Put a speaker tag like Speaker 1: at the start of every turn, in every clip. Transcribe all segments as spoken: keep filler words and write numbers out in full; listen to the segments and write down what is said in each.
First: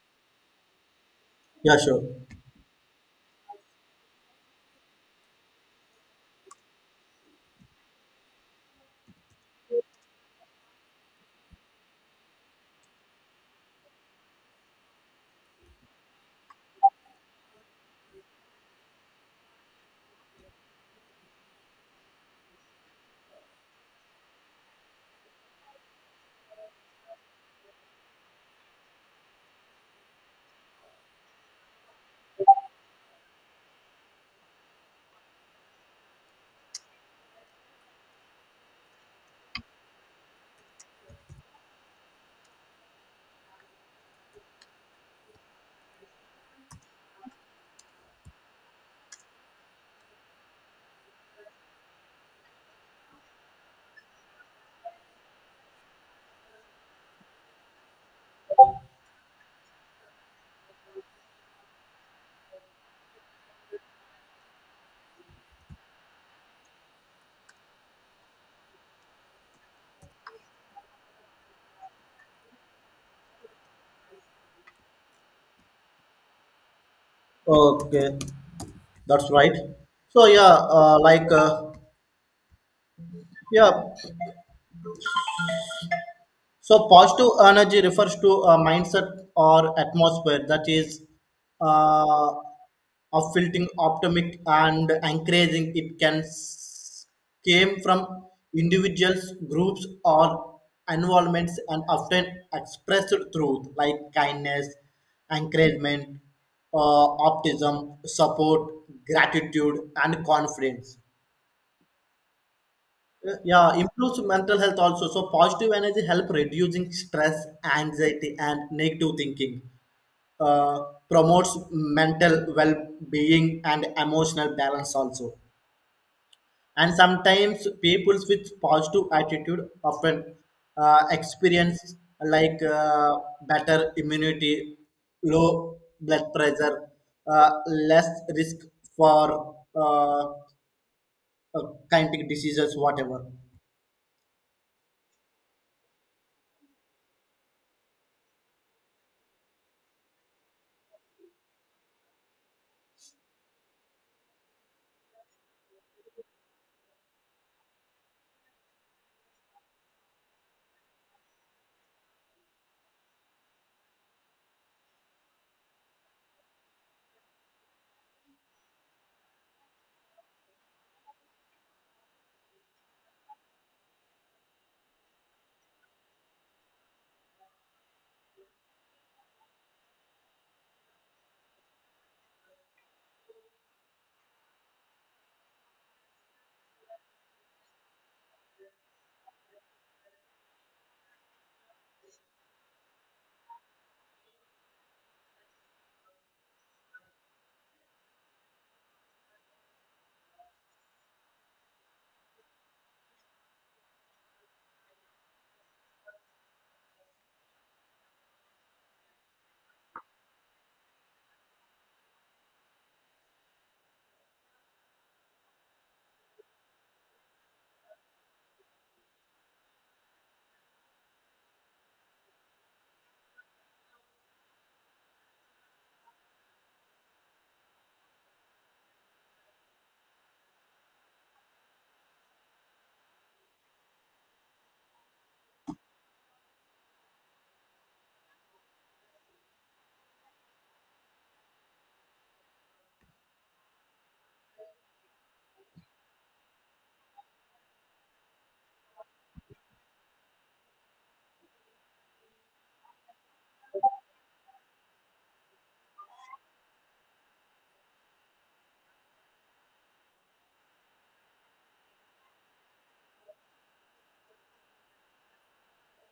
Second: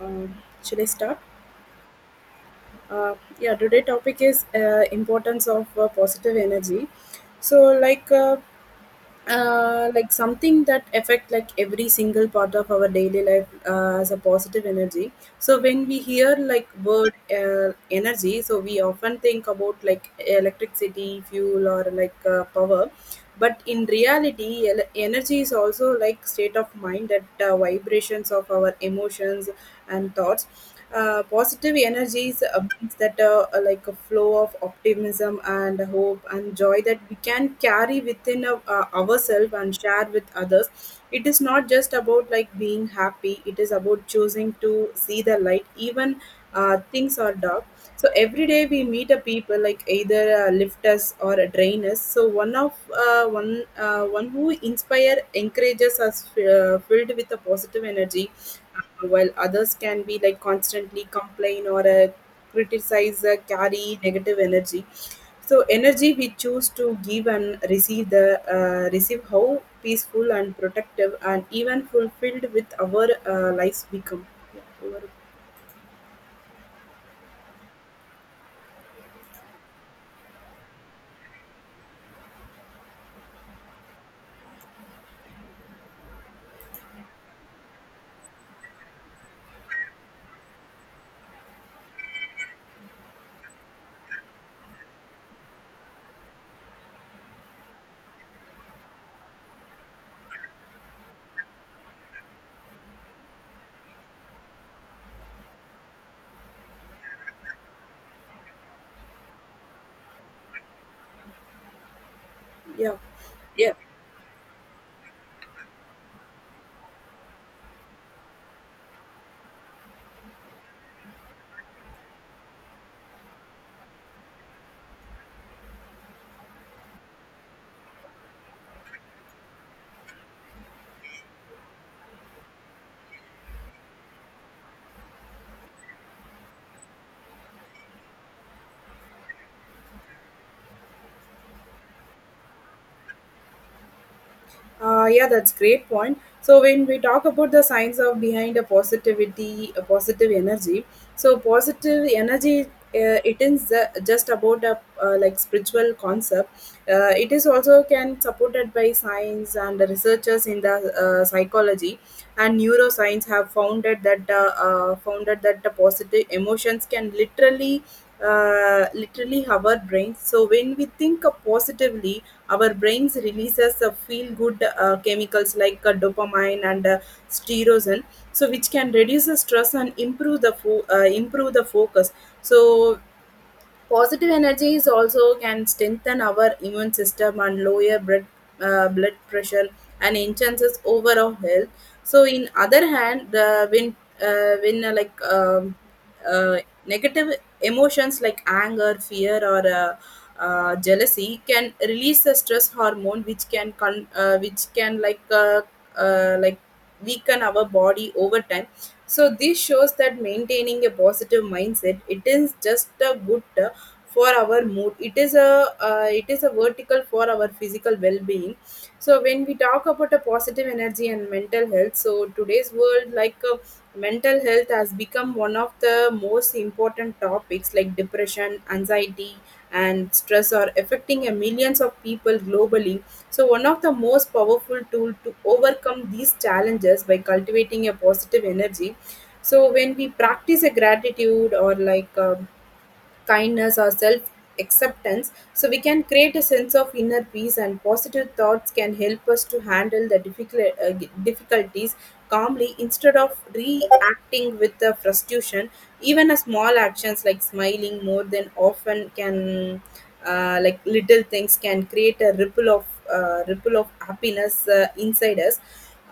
Speaker 1: Uh, should I start?
Speaker 2: Yeah, sure.
Speaker 1: Uh, yeah, today topic is uh, importance of uh, positive energy. So, like, uh, uh, like something that affect like every single part of our daily life uh, as a positive energy. So when we hear like word uh, energy, so we often think about like electricity, fuel, or like uh, power. But in reality, el- energy is also like state of mind that uh, vibrations of our emotions and thoughts, uh, positive energies uh, means that uh, uh, like a flow of optimism and hope and joy that we can carry within uh, uh, ourselves and share with others. It is not just about like being happy, it is about choosing to see the light even uh, things are dark. So every day we meet a people like either uh, lift us or a drain us. So one of uh, one uh, one who inspire encourages us uh, filled with a positive energy, uh, while others can be like constantly complain or uh, criticize, uh, carry negative energy. So energy we choose to give and receive, the uh, receive how peaceful and protective and even fulfilled with our uh, lives become. Yeah, over-
Speaker 2: Okay, that's right. So yeah, uh, like uh, yeah, So, positive energy refers to a mindset or atmosphere that is uh, of filtering optimistic and encouraging. It can s- came from individuals, groups, or environments, and often expressed through like kindness, encouragement, uh, optimism, support, gratitude, and confidence.
Speaker 1: yeah.
Speaker 2: Yeah,
Speaker 1: Yeah.
Speaker 2: improves mental health also. So positive energy help reducing stress, anxiety, and negative thinking. uh, Promotes mental well-being and emotional balance also. And sometimes people with positive attitude often uh, experience like uh, better immunity, low blood pressure, uh, less risk for uh, uh, kind of diseases, whatever.
Speaker 1: Uh, yeah, that's great point. So when we talk about the science of behind a positivity, a positive energy, so positive energy, uh, it is uh, just about a uh, like spiritual concept. Uh, it is also can supported by science, and the researchers in the uh, psychology and neuroscience have founded that uh, uh, founded that the positive emotions can literally uh, literally our brains. So when we think positively, our brains releases a feel-good uh, chemicals like uh, dopamine and uh, steroids, so which can reduce the stress and improve the fo- uh, improve the focus. So positive energy is also can strengthen our immune system and lower blood, uh, blood pressure and enhances overall health. So, in other hand, the when uh, when uh, like um, uh, negative emotions like anger, fear, or uh, uh, jealousy can release the stress hormone, which can con- uh, which can like uh, uh, like weaken our body over time. So this shows that maintaining a positive mindset, it is just a good uh, for our mood, it is a uh, it is a vertical for our physical well-being. So when we talk about a positive energy and mental health, so today's world, like uh, mental health has become one of the most important topics like depression, anxiety, and stress are affecting a millions of people globally. So one of the most powerful tool to overcome these challenges by cultivating a positive energy. So when we practice a gratitude or like um kindness or self acceptance, so we can create a sense of inner peace, and positive thoughts can help us to handle the difficult uh, difficulties calmly instead of reacting with the frustration. Even a small actions like smiling more than often can uh, like little things can create a ripple of uh, ripple of happiness uh, inside us.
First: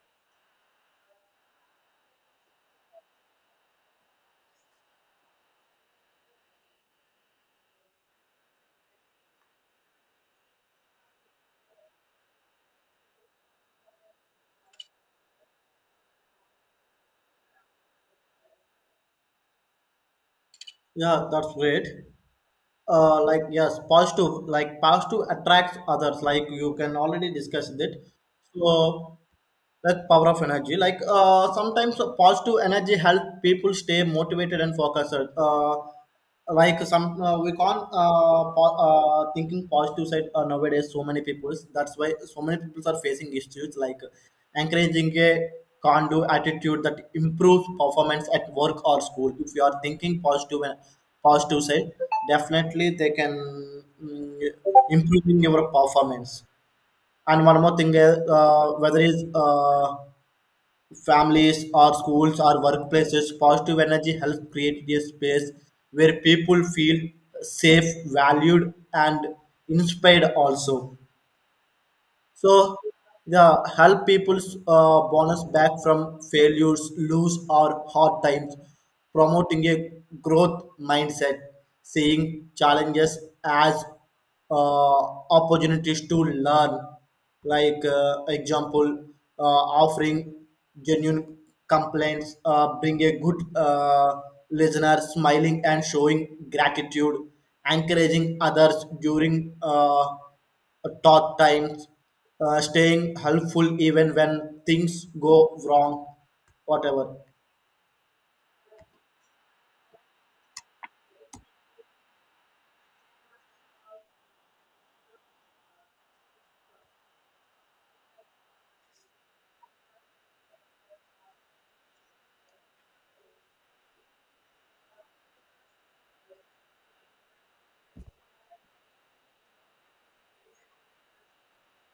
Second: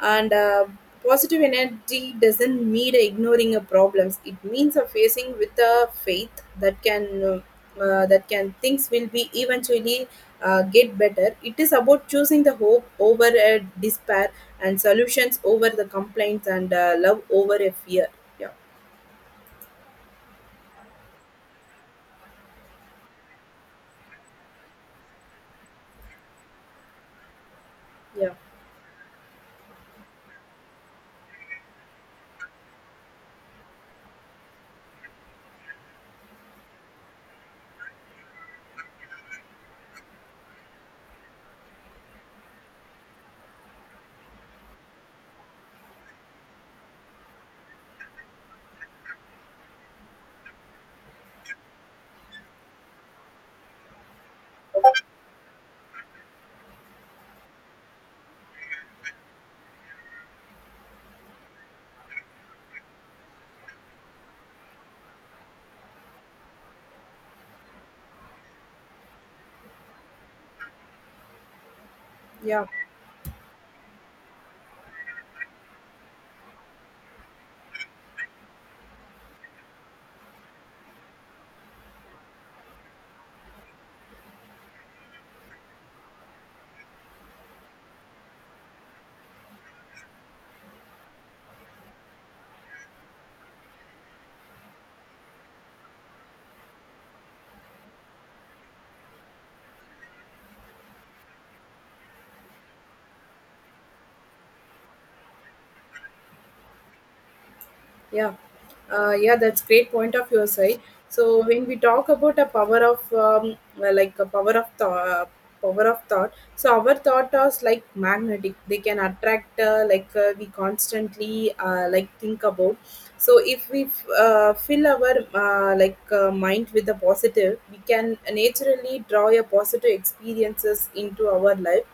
Speaker 1: And uh, Positive energy doesn't mean ignoring a problems, it means a facing with a faith that can uh, that can things will be eventually uh, get better. It is about choosing the hope over uh, despair, and solutions over the complaints, and uh, love over a fear. Yeah.
Speaker 2: Yeah, that's great. Uh, like yes, positive, like positive attracts others, like you can already discuss that.
Speaker 1: Yeah.
Speaker 2: So that's power of energy. Like uh, sometimes a positive energy help people stay motivated and focused. Uh, like some uh, we can't uh, po- uh, Thinking positive side, uh, nowadays so many people, that's why so many people are facing issues, like encouraging a can do attitude that improves performance at work or school. If you are thinking positive and positive side, definitely they can, mm, improving your performance. And one more thing is, uh, whether it's uh, families or schools or workplaces, positive energy helps create a space where people feel safe, valued, and inspired also.
Speaker 1: Yeah.
Speaker 2: So yeah, help people's uh, bonus back from failures, lose, or hard times, promoting a growth mindset, seeing challenges as uh, opportunities to learn. Like uh, example, uh, offering genuine complaints, uh, bring a good uh, listener, smiling and showing gratitude, encouraging others during Uh, tough times, uh, staying helpful even when things go wrong, whatever.
Speaker 1: Yeah, uh, yeah, that's great point of your side. So when we talk about a power of um, uh, like a power of thought, uh, power of thought. So our thought are like magnetic. They can attract uh, like uh, we constantly uh, like think about. So if we f- uh, fill our uh, like uh, mind with the positive, we can naturally draw a positive experiences into our life.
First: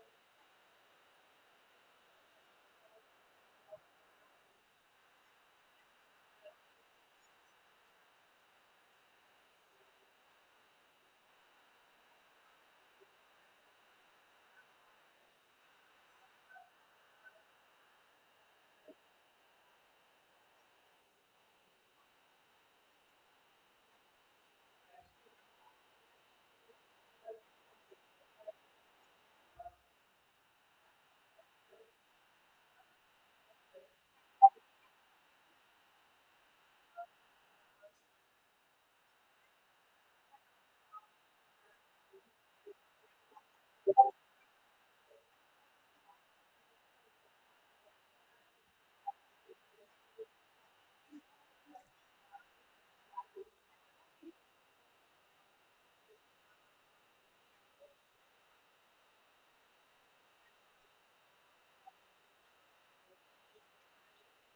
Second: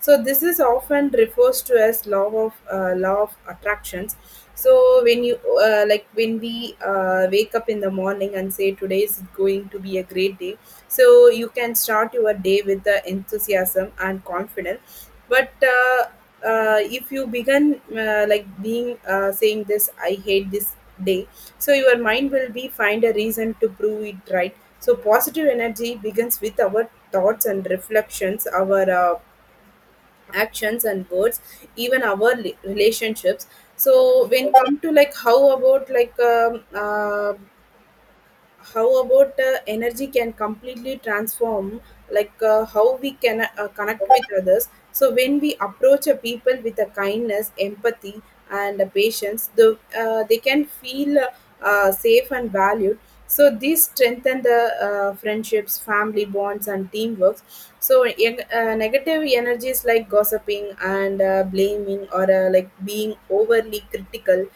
Speaker 1: So this is often refers to as law of uh, law of attractions. So when you uh, like when we uh, wake up in the morning and say today is going to be a great day, so you can start your day with the enthusiasm and confidence. But uh, uh, if you begin uh, like being uh, saying this, I hate this day, so your mind will be find a reason to prove it right. So positive energy begins with our thoughts and reflections, our uh, actions and words, even our rela- relationships. So when come to like how about like um, uh, how about uh, energy can completely transform like uh, how we can uh, connect with others. So when we approach a people with a kindness, empathy, and a patience, the, uh, they can feel uh, uh, safe and valued. So this strengthen the uh, friendships, family bonds, and teamwork. So eg- uh, negative energies like gossiping and uh, blaming or uh, like being overly critical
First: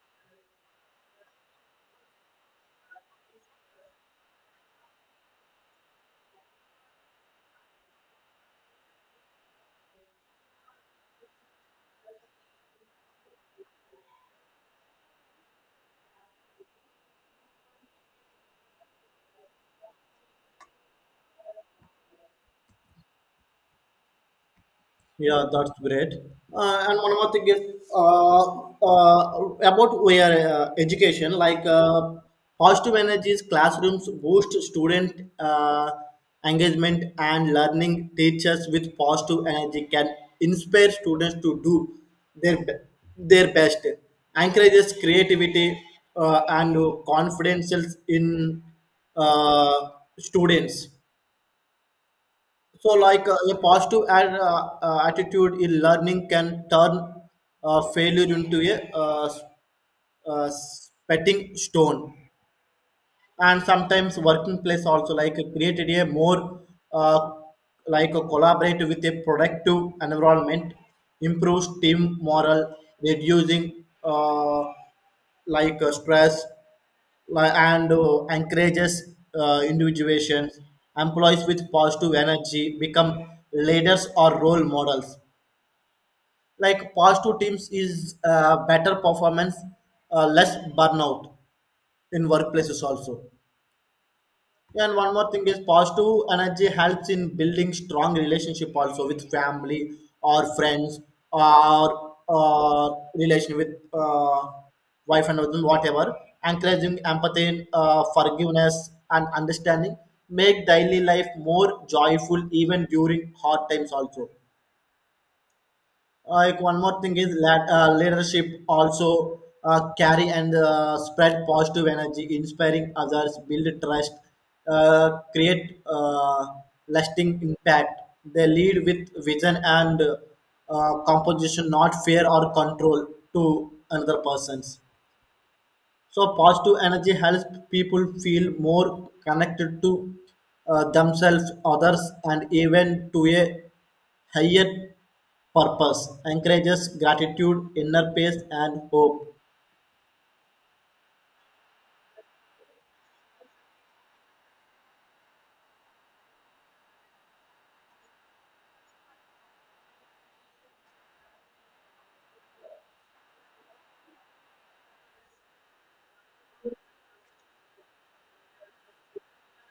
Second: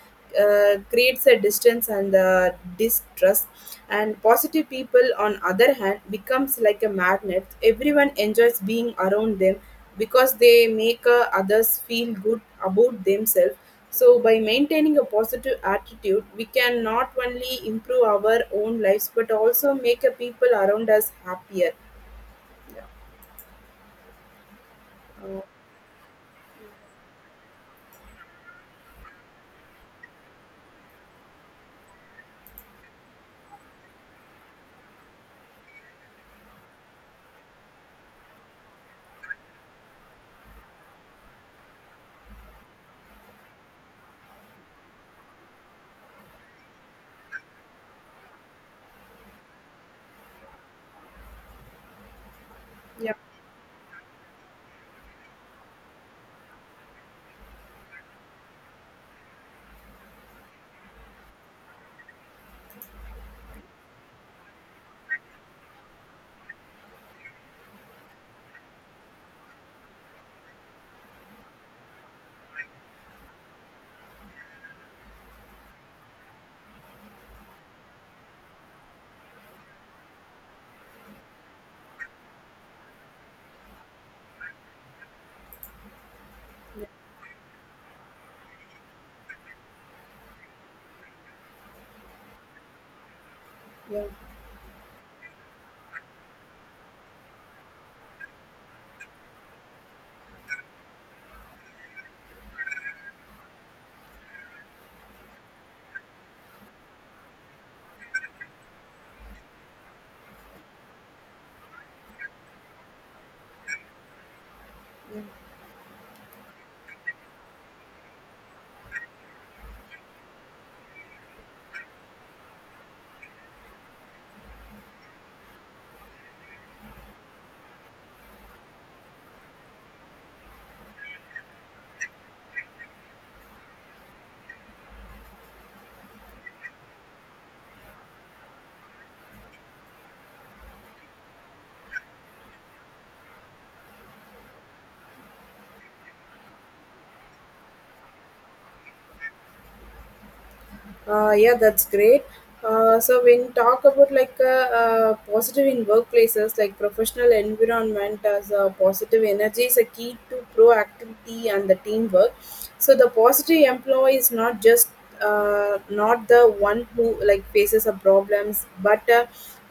Speaker 1: uh, creates a distance and uh, distrust. And positive people on other hand becomes like a magnet, everyone enjoys being around them because they make uh, others feel good about themselves. So by maintaining a positive attitude, we can not only improve our own lives but also make a people around us happier. uh,
Speaker 2: Yeah, that's great. Uh, and one more thing is uh, uh, about where uh, education, like uh, positive energies, classrooms boost student uh, engagement and learning. Teachers with positive energy can inspire students to do their be- their best, encourages creativity uh, and confidence in uh, students. So,
Speaker 1: yeah.
Speaker 2: like uh, a positive ad, uh, uh, attitude in learning can turn uh, failure into a uh, s- uh, spitting stone. And sometimes working place also like created a more uh, like a collaborate with a productive environment, improves team morale, reducing uh, like uh, stress, li- and uh, encourages uh, individuation. Employees with positive energy become leaders or role models. Like positive teams is uh, better performance, uh, less burnout in workplaces also.
Speaker 1: Yeah.
Speaker 2: And one more thing is, positive energy helps in building strong relationship also with family or friends or uh, relation with uh, wife and husband, whatever. Encouraging empathy, uh, forgiveness, and understanding make daily life more joyful even during hard times also.
Speaker 1: Yeah.
Speaker 2: Uh, like one more thing is that uh, leadership also uh, carry and uh, spread positive energy, inspiring others, build trust, uh, create uh, lasting impact. They lead with vision and uh, composition, not fear or control, to another persons. So positive energy helps people feel more connected to uh, themselves, others, and even to a higher purpose. Encourages gratitude, inner peace, and hope.
Speaker 1: Uh, yeah, that's great. Uh, so when talk about like uh, uh, positive in workplaces, like professional environment, as a positive energy is a key to proactivity and the teamwork. So the positive employee is not just uh, not the one who like faces a problems, but uh,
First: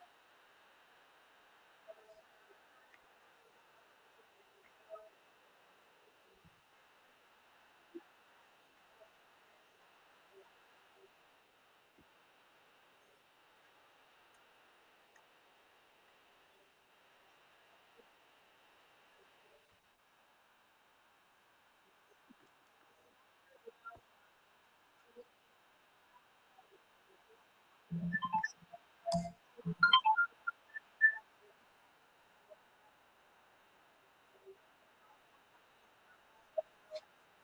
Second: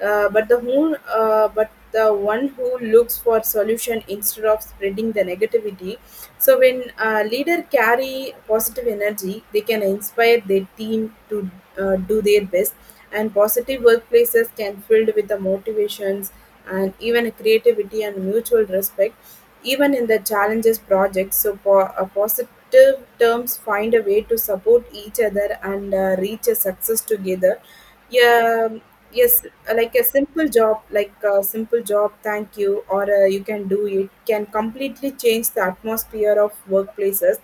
Speaker 1: uh, but the whole uh, but the one who looks for solution instead of spreading the negativity. So when a leader carry positive energy, they can inspire their team to uh, do their best. And positive workplaces can filled with the motivations and even creativity and mutual respect, even in the challenges projects. So for a positive terms, find a way to support each other and uh, reach a success together. Yeah. Yes, like a simple job, like a simple job thank you or uh, you can do it, can completely change the atmosphere of workplaces.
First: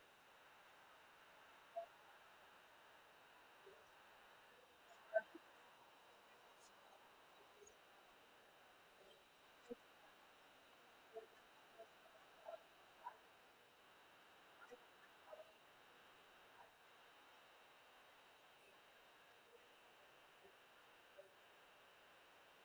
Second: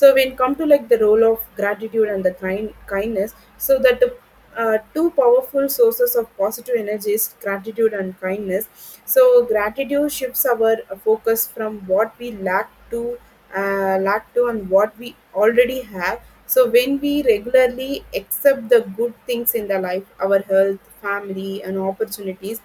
Speaker 1: So when come to like the role of gratitude and the kind kindness, so that the uh, two powerful sources of positive energy is gratitude and kindness. So gratitude shifts our focus from what we lack to uh, lot to on what we already have. So when we regularly accept the good things in the life, our health, family, and opportunities,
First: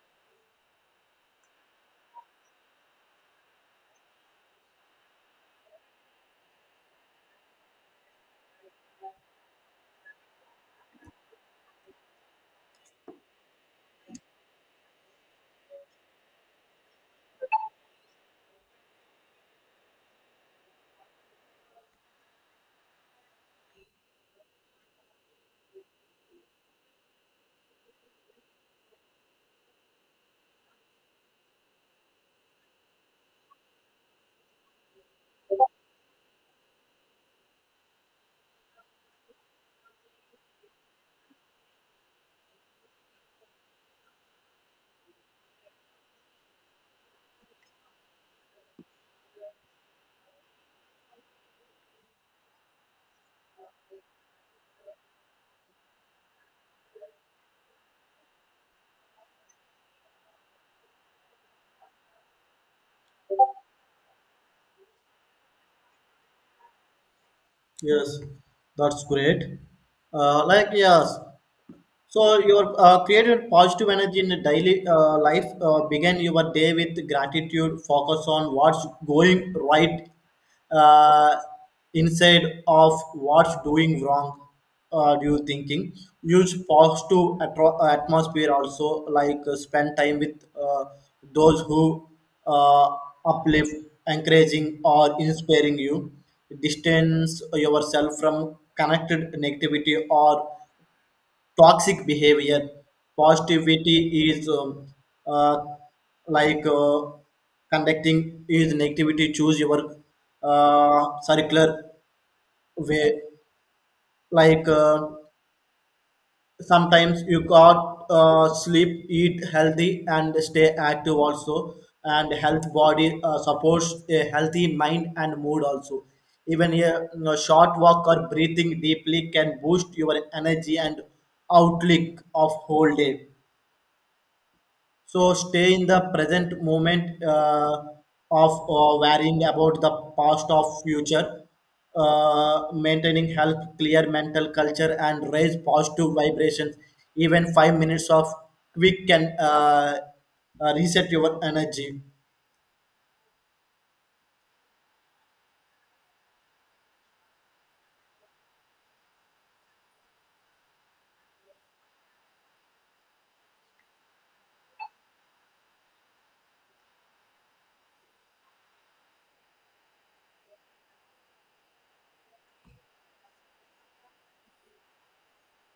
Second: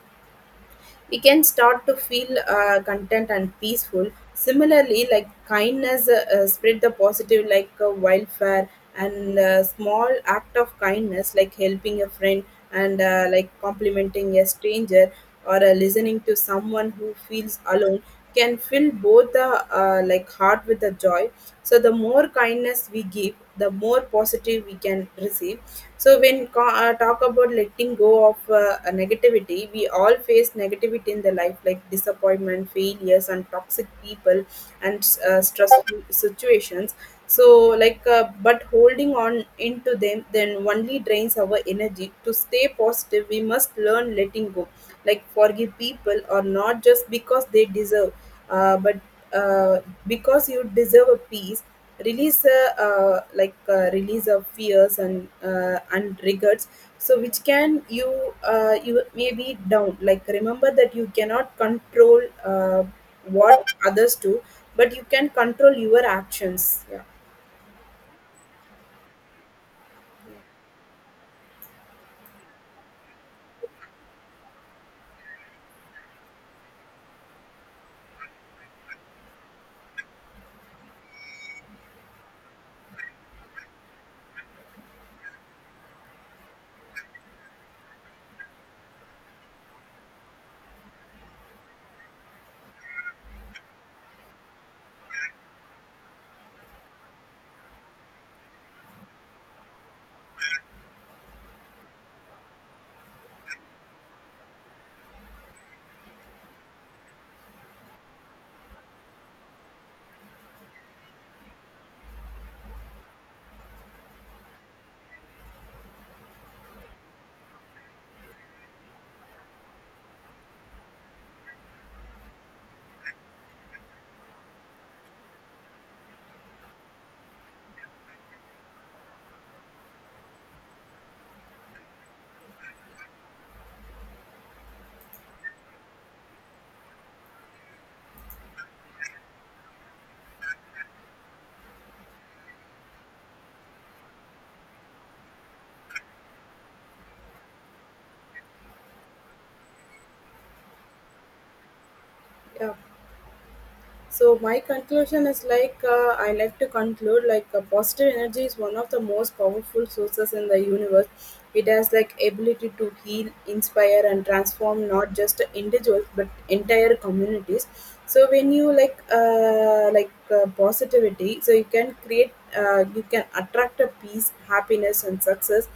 Speaker 1: we can start to feel uh, content and peaceful. Similarly, like kindness uh, uh, spread the positive like uh, wildfire. And uh, small act of kindness like helping a friend, and uh, like complimenting a stranger, or uh, listening to someone who feels alone, can fill both the uh, like heart with the joy. So the more kindness we give, the more positive we can receive. So when co- uh, talk about letting go of uh, a negativity, we all face negativity in the life like disappointment, failures, and toxic people, and uh, stressful situations. So like uh, but holding on into them then only drains our energy. To stay positive we must learn letting go, like forgive people or not just because they deserve, uh, but uh, because you deserve a peace. Releaser uh, uh, like uh, release of fears and uh, and regrets. So which can you uh, you may be down. Like remember that you cannot control uh, what others do, but you can control your actions. Yeah.
Speaker 2: Yes, that's great. Uh, like yes. So your uh, created positive energy in the daily uh, life, uh, began your day with gratitude, focus on what's going right uh, instead of what's doing wrong. Uh, do you thinking? Use positive atro- atmosphere also, like uh, spend time with uh, those who uh, uplift, encouraging or inspiring you. Distance yourself from connected negativity or toxic behavior. Positivity is um, uh, like uh, Conducting is negativity, choose your uh, circular way. like uh, Sometimes you got uh, sleep, eat healthy, and stay active also. And health body uh, supports a healthy mind and mood also. Even a, you know, short walk or breathing deeply can boost your energy and outlook of whole day. So stay in the present moment, uh, of uh, worrying about the past of future, uh, maintaining health, clear mental culture, and raise positive vibrations. Even five minutes of quick can uh, uh, reset your energy.
Speaker 1: Yeah. So my conclusion is like uh, I like to conclude like uh, positive energy is one of the most powerful sources in the universe. It has like ability to heal, inspire, and transform not just individuals but entire communities. So when you like uh, like uh, positivity, so you can create, uh, you can attract a peace, happiness, and success.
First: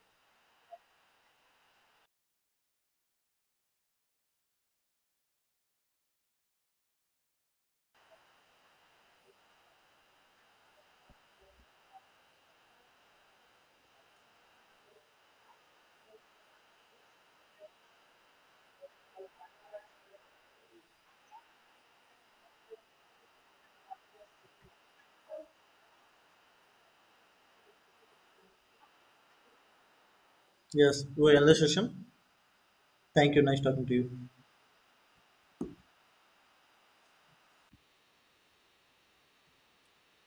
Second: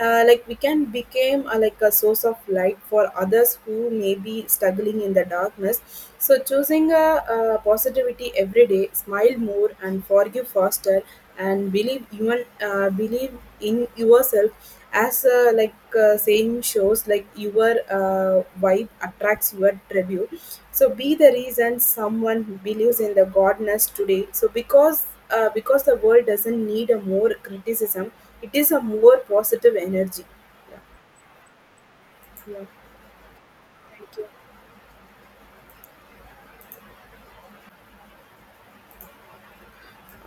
Speaker 1: uh, Like we can become uh, like a source of light for others who may be struggling in the darkness. So choosing a, uh, positivity every day, smile more and forgive faster and believe, even uh, believe in yourself. As uh, like uh, saying shows, like your uh, vibe attracts your tribute. So be the reason someone believes in the godness today. So because uh, because the world doesn't need a more criticism, it is a more positive energy. Yeah.
Speaker 2: Yes, we end the session.
Speaker 1: Yeah,
Speaker 2: Thank you. Nice talking to
Speaker 1: thank you.
Speaker 2: you.